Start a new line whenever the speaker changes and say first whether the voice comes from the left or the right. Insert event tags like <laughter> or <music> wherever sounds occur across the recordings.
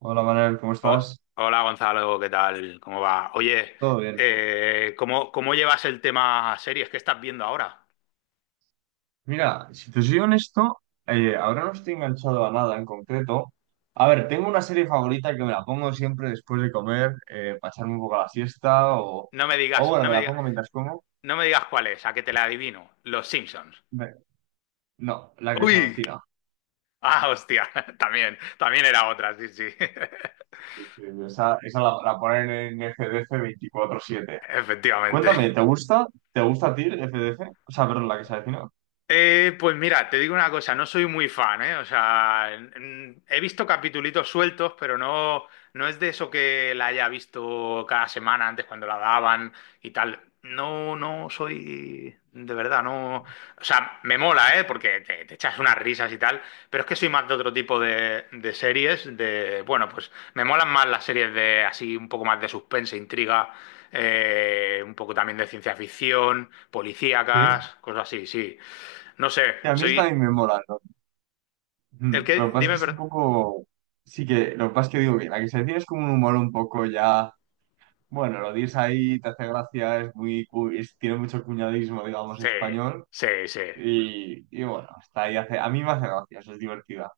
right: Hola Manuel, ¿cómo
left: Oh,
right: estás?
left: hola Gonzalo, ¿qué tal? ¿Cómo va? Oye,
right: Todo bien.
left: ¿cómo llevas el tema series que estás viendo ahora?
right: Mira, si te soy honesto, ahora no estoy enganchado a nada en concreto. A ver, tengo una serie favorita que me la pongo siempre después de comer, para echarme un poco la siesta
left: No me
right: o
left: digas,
right: bueno,
left: no
right: me
left: me
right: la
left: digas,
right: pongo mientras como.
left: no me digas cuál es, a que te la adivino. Los Simpsons.
right: Me- No, la que se
left: ¡Uy!
right: avecina.
left: Ah, hostia, <laughs> también, también era otra, sí, sí. <laughs>
right: Sí, sí, sí, esa, esa la ponen en FDF 24/7.
left: Efectivamente.
right: Cuéntame, ¿te gusta? ¿Te gusta a ti FDF? O sea, perdón, la que se avecina.
left: Pues mira, te digo una cosa, no soy muy fan, ¿eh? O sea, he visto capitulitos sueltos, pero no, no es de eso que la haya visto cada semana antes cuando la daban y tal. No, no soy, de verdad, no. O sea, me mola, ¿eh? Porque te echas unas risas y tal, pero es que soy más de otro tipo de series, de, bueno, pues me molan más las series de así, un poco más de suspense, intriga, un poco también de ciencia ficción,
right: Sí.
left: policíacas, cosas así, sí. No sé,
right: Que a mí esa
left: soy
right: también me mola, ¿no?
left: el
right: Mm, lo
left: que.
right: que pasa es
left: Dime,
right: que es
left: pero.
right: un poco. Sí que, lo que pasa es que digo que la que se decide es como un humor un poco ya. Bueno, lo dices ahí, te hace gracia, es muy, tiene mucho cuñadismo, digamos,
left: Sí,
right: español.
left: sí, sí.
right: Y bueno, está ahí, hace, a mí me hace gracia, eso es divertida.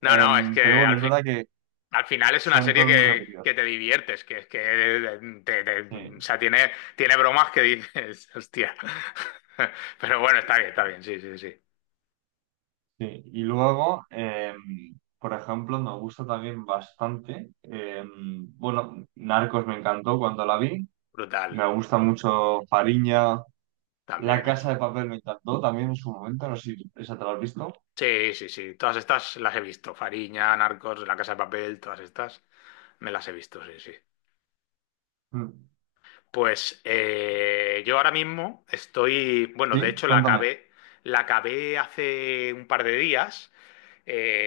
left: No, no, es
right: Pero
left: que
right: bueno, es verdad que
left: al final es una
right: son
left: serie
right: todos muy repetidos.
left: que te diviertes, que es que. O
right: Sí,
left: sea, tiene bromas que dices, <laughs> hostia. Pero bueno,
right: sí, sí.
left: está
right: Sí,
left: bien, sí, sí, sí.
right: sí, y luego, por ejemplo, me gusta también bastante. Bueno, Narcos me encantó cuando la vi.
left: Brutal,
right: Me gusta mucho Fariña. La
left: también es.
right: Casa de Papel me encantó también en su momento, no sé si esa te la has visto.
left: Sí, sí, sí. Todas estas las he visto. Fariña, Narcos, La Casa de Papel, todas estas me las he visto, sí, sí.
right: Mm.
left: Pues yo ahora mismo estoy, bueno, de
right: Sí,
left: hecho
right: cuéntame.
left: la acabé hace un par de días.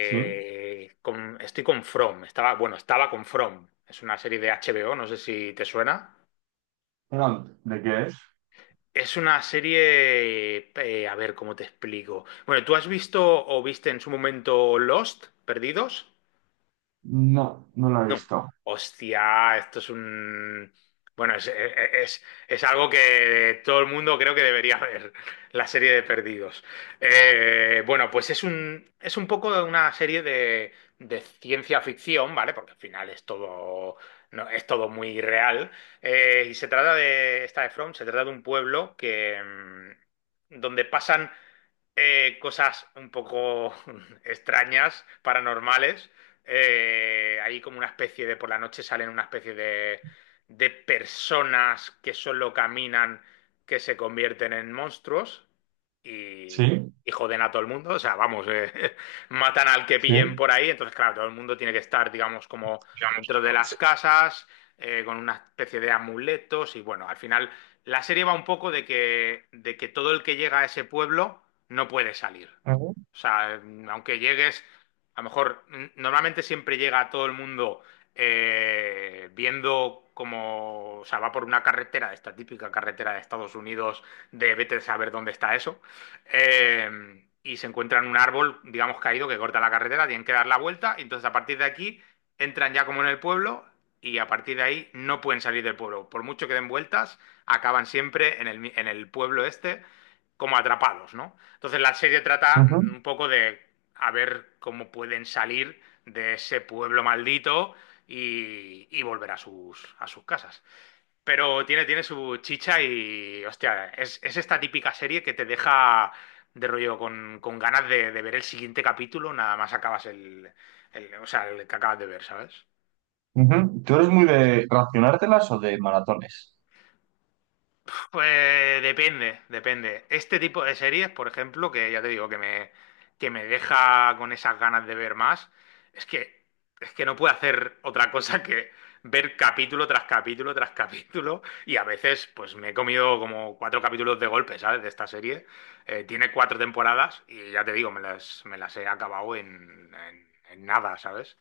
right: Sí.
left: con- Estoy con From. Estaba, bueno, estaba con From. Es una serie de HBO, no sé si te suena.
right: Perdón, ¿de qué es?
left: Es una serie, a ver cómo te explico. Bueno, ¿tú has visto o viste en su momento Lost, Perdidos?
right: No, no la he
left: No.
right: visto.
left: Hostia, esto es un. Bueno, es, e, e, es algo que todo el mundo creo que debería <laughs> ver, la serie de Perdidos. Bueno, pues es un poco una serie de ciencia ficción, ¿vale? Porque al final es todo, no, es todo muy real. Y se trata de, esta de From, se trata de un pueblo que, donde pasan cosas un poco <laughs> extrañas, paranormales. Hay como una especie de, por la noche salen una especie de personas que solo caminan, que se convierten en monstruos y,
right: Sí,
left: y joden a todo el mundo. O sea, vamos, <laughs> matan al que pillen
right: sí.
left: por ahí. Entonces, claro, todo el mundo tiene que estar, digamos, como
right: Digamos,
left: dentro de
right: como que
left: las
right: sí.
left: casas, con una especie de amuletos. Y bueno, al final la serie va un poco de que todo el que llega a ese pueblo no puede salir.
right: Ujú,
left: O sea, aunque llegues, a lo mejor, normalmente siempre llega todo el mundo viendo como, o sea, va por una carretera, de esta típica carretera de Estados Unidos, de vete a saber dónde está eso, y se encuentran un árbol, digamos, caído que corta la carretera, tienen que dar la vuelta, y entonces a partir de aquí entran ya como en el pueblo, y a partir de ahí no pueden salir del pueblo. Por mucho que den vueltas, acaban siempre en el pueblo este como atrapados, ¿no? Entonces la serie trata
right: ujú,
left: un poco de a ver cómo pueden salir de ese pueblo maldito y volver a sus casas. Pero tiene su chicha y, hostia, es esta típica serie que te deja de rollo con ganas de ver el siguiente capítulo, nada más acabas el, o sea, el que acabas de ver, ¿sabes?
right: ujú. ¿Tú eres muy de racionártelas o de maratones?
left: Pues depende, depende. Este tipo de series, por ejemplo, que ya te digo que me deja con esas ganas de ver más, es que, es que no puedo hacer otra cosa que ver capítulo tras capítulo tras capítulo y a veces pues me he comido como cuatro capítulos de golpe, ¿sabes? De esta serie. Tiene cuatro temporadas y ya te digo, me las he acabado en nada, ¿sabes?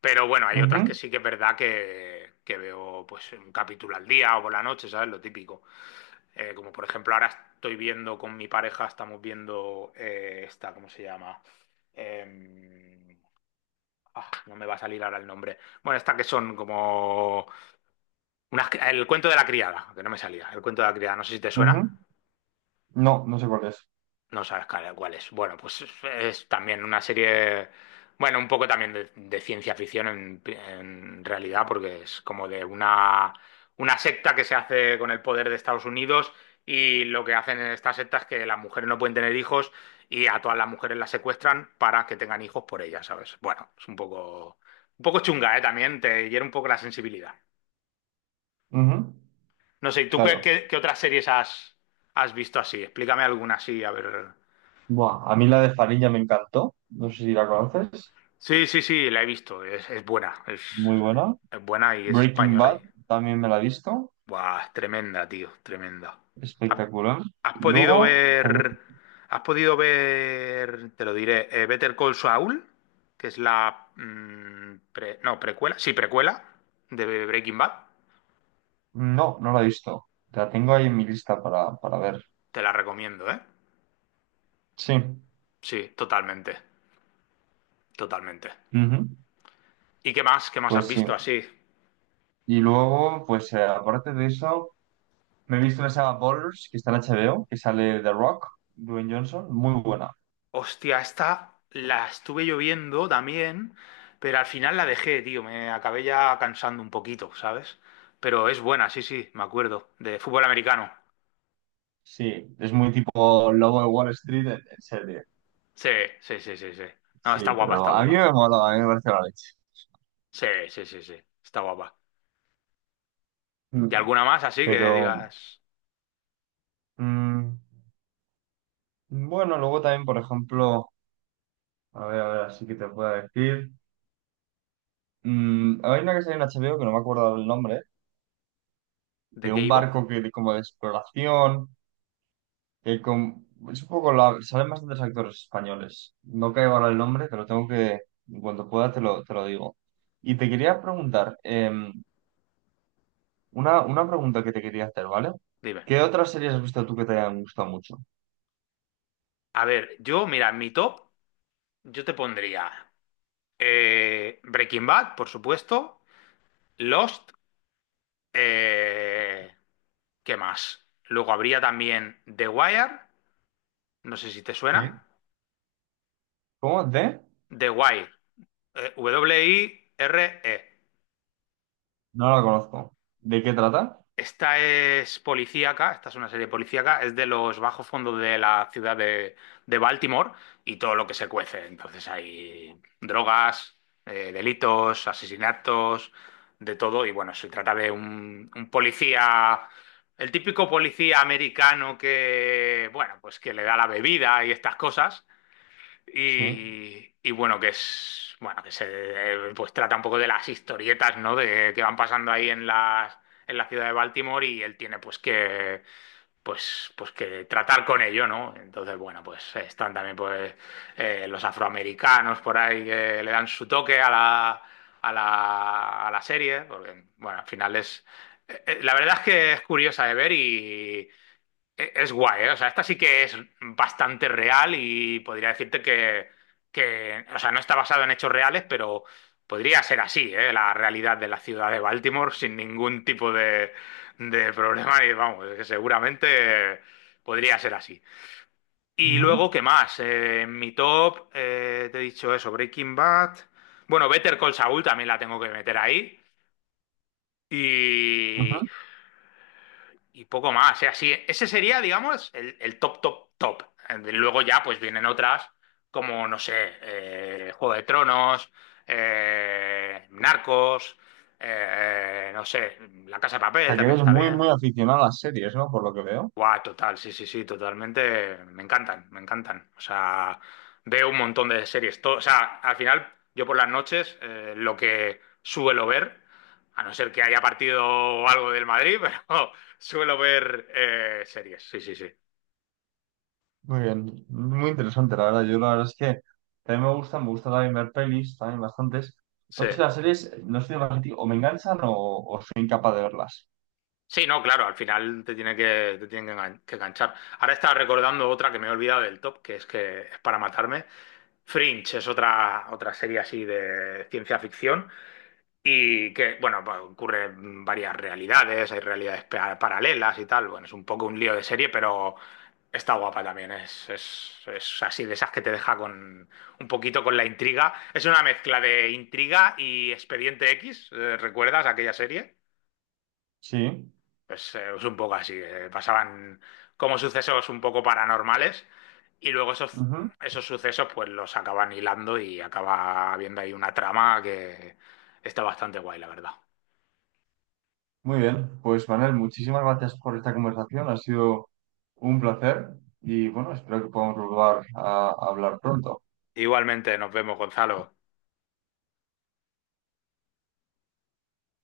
left: Pero bueno, hay otras
right: Ujú,
left: que sí que es verdad que veo pues un capítulo al día o por la noche, ¿sabes? Lo típico. Como por ejemplo, ahora estoy viendo con mi pareja, estamos viendo esta, ¿cómo se llama? Em, ah, no me va a salir ahora el nombre. Bueno, esta que son como el cuento de la criada, que no me salía, el cuento de la criada, no sé si te suena.
right: ujú. No, no sé cuál es.
left: No sabes cuál es. Bueno, pues es, también una serie, bueno, un poco también de ciencia ficción en realidad, porque es como de una secta que se hace con el poder de Estados Unidos y lo que hacen en esta secta es que las mujeres no pueden tener hijos y a todas las mujeres las secuestran para que tengan hijos por ellas, ¿sabes? Bueno, es un poco chunga, ¿eh? También te hiere un poco la sensibilidad.
right: Ujú,
left: No sé, ¿y tú qué,
right: claro.
left: qué otras series has visto así? Explícame alguna así, a ver.
right: Buah, a mí la de Farilla me encantó. No sé si la conoces.
left: Sí, sí, sí, la he visto. Es buena. Es,
right: Muy buena.
left: es buena y es
right: Breaking
left: española. Y.
right: Bad también me la he visto.
left: Buah, es tremenda, tío. Tremenda. ¿Has,
right: Espectacular.
left: has
right: Y
left: podido
right: luego también
left: ver? Has podido ver? Te lo diré. Better Call Saul, que es la. No, precuela. Sí, precuela de Breaking Bad.
right: no, no la he visto. La tengo ahí en mi lista para ver.
left: Te la recomiendo, ¿eh?
right: Sí.
left: Sí, totalmente. Totalmente.
right: Ujú.
left: ¿Y qué más? ¿Qué más has
right: Pues sí.
left: visto así?
right: Y luego, pues aparte de eso, me he visto la saga Ballers, que está en HBO, que sale The Rock, Dwayne Johnson. Muy buena.
left: Hostia, esta la estuve lloviendo también, pero al final la dejé, tío. Me acabé ya cansando un poquito, ¿sabes? Pero es buena, sí, sí, me acuerdo. De fútbol americano.
right: Sí, es muy tipo Lobo de Wall Street en serie.
left: Sí, sí, sí, sí, sí. No, está
right: Sí,
left: guapa, está
right: pero a mí
left: guapa.
right: me mola, a mí me parece la leche.
left: Sí, sí, sí, sí, está guapa. ¿Y
right: Mm.
left: alguna más así que
right: Pero,
left: digas
right: mm, bueno, luego también, por ejemplo, a ver, así que te puedo decir. Mm, hay una que sale en HBO que no me acuerdo el nombre
left: de
right: de
left: qué
right: un
left: iba?
right: barco que como de exploración, que con, es un poco la, salen bastantes actores españoles. No caigo ahora el nombre, pero tengo que, en cuanto pueda, te lo digo. Y te quería preguntar, una pregunta que te quería hacer, ¿vale?
left: Dime.
right: ¿Qué otras series has visto tú que te hayan gustado mucho?
left: A ver, yo, mira, en mi top, yo te pondría Breaking Bad, por supuesto, Lost. Eh, ¿Qué más? Luego habría también The Wire, no sé si te suena.
right: Sí. ¿Cómo? ¿De?
left: The Wire, Wire.
right: No la conozco. ¿De qué trata?
left: Esta es policíaca, esta es una serie policíaca, es de los bajos fondos de la ciudad de Baltimore y todo lo que se cuece. Entonces hay drogas, delitos, asesinatos, de todo. Y bueno, se trata de un policía, el típico policía americano que, bueno, pues que le da la bebida y estas cosas.
right: Sí.
left: Y bueno, que es, bueno, que se pues trata un poco de las historietas, ¿no? De que van pasando ahí en las, en la ciudad de Baltimore y él tiene pues que pues que tratar con ello, ¿no? Entonces, bueno, pues están también pues los afroamericanos por ahí que le dan su toque a la, a la, a la serie, porque bueno, al final es la verdad es que es curiosa de ver y es guay, ¿eh? O sea, esta sí que es bastante real y podría decirte que, o sea, no está basado en hechos reales, pero podría ser así, ¿eh? La realidad de la ciudad de Baltimore sin ningún tipo de problema y vamos, es que seguramente podría ser así. Y
right: Ujú,
left: luego, ¿qué más? En mi top, te he dicho eso, Breaking Bad. Bueno, Better Call Saul también la tengo que meter ahí.
right: ujú.
left: Y
right: O
left: y poco más. O sea, sí, ese sería, digamos, el top, top, top. Luego ya pues vienen otras como, no sé, Juego de Tronos, Narcos, no sé, La Casa de Papel
right: sea, que
left: también
right: eres
left: está
right: muy, muy
left: bien.
right: aficionado a las series, ¿no? Por lo que veo.
left: Guau, total, sí, sí, sí, totalmente. Me encantan, me encantan. O sea, veo un montón de series. Todo, o sea, al final, yo por las noches, lo que suelo ver, a no ser que haya partido o algo del Madrid, <laughs> pero suelo ver series. Sí, sí, sí.
right: Muy bien, muy interesante, la verdad. Yo la verdad es que también me gusta también ver pelis, también bastantes.
left: Sí.
right: Pues sí, las series, no soy demasiado, o me enganchan o soy incapaz de verlas.
left: Sí, no, claro, al final te tiene que, te tienen que enganchar. Ahora estaba recordando otra que me he olvidado del top, que es para matarme. Fringe es otra serie así de ciencia ficción. Y que, bueno, pues, ocurren varias realidades, hay realidades paralelas y tal. Bueno, es un poco un lío de serie, pero está guapa también. Es así de esas que te deja con un poquito con la intriga. Es una mezcla de intriga y Expediente X. ¿Recuerdas aquella serie?
right: Sí,
left: Pues es un poco así. Pasaban como sucesos un poco paranormales y luego esos,
right: ujú.
left: esos sucesos pues los acaban hilando y acaba habiendo ahí una trama que está bastante guay, la verdad.
right: Muy bien. Pues Manuel, muchísimas gracias por esta conversación, ha sido un placer y bueno, espero que podamos volver a hablar pronto.
left: Igualmente, nos vemos, Gonzalo.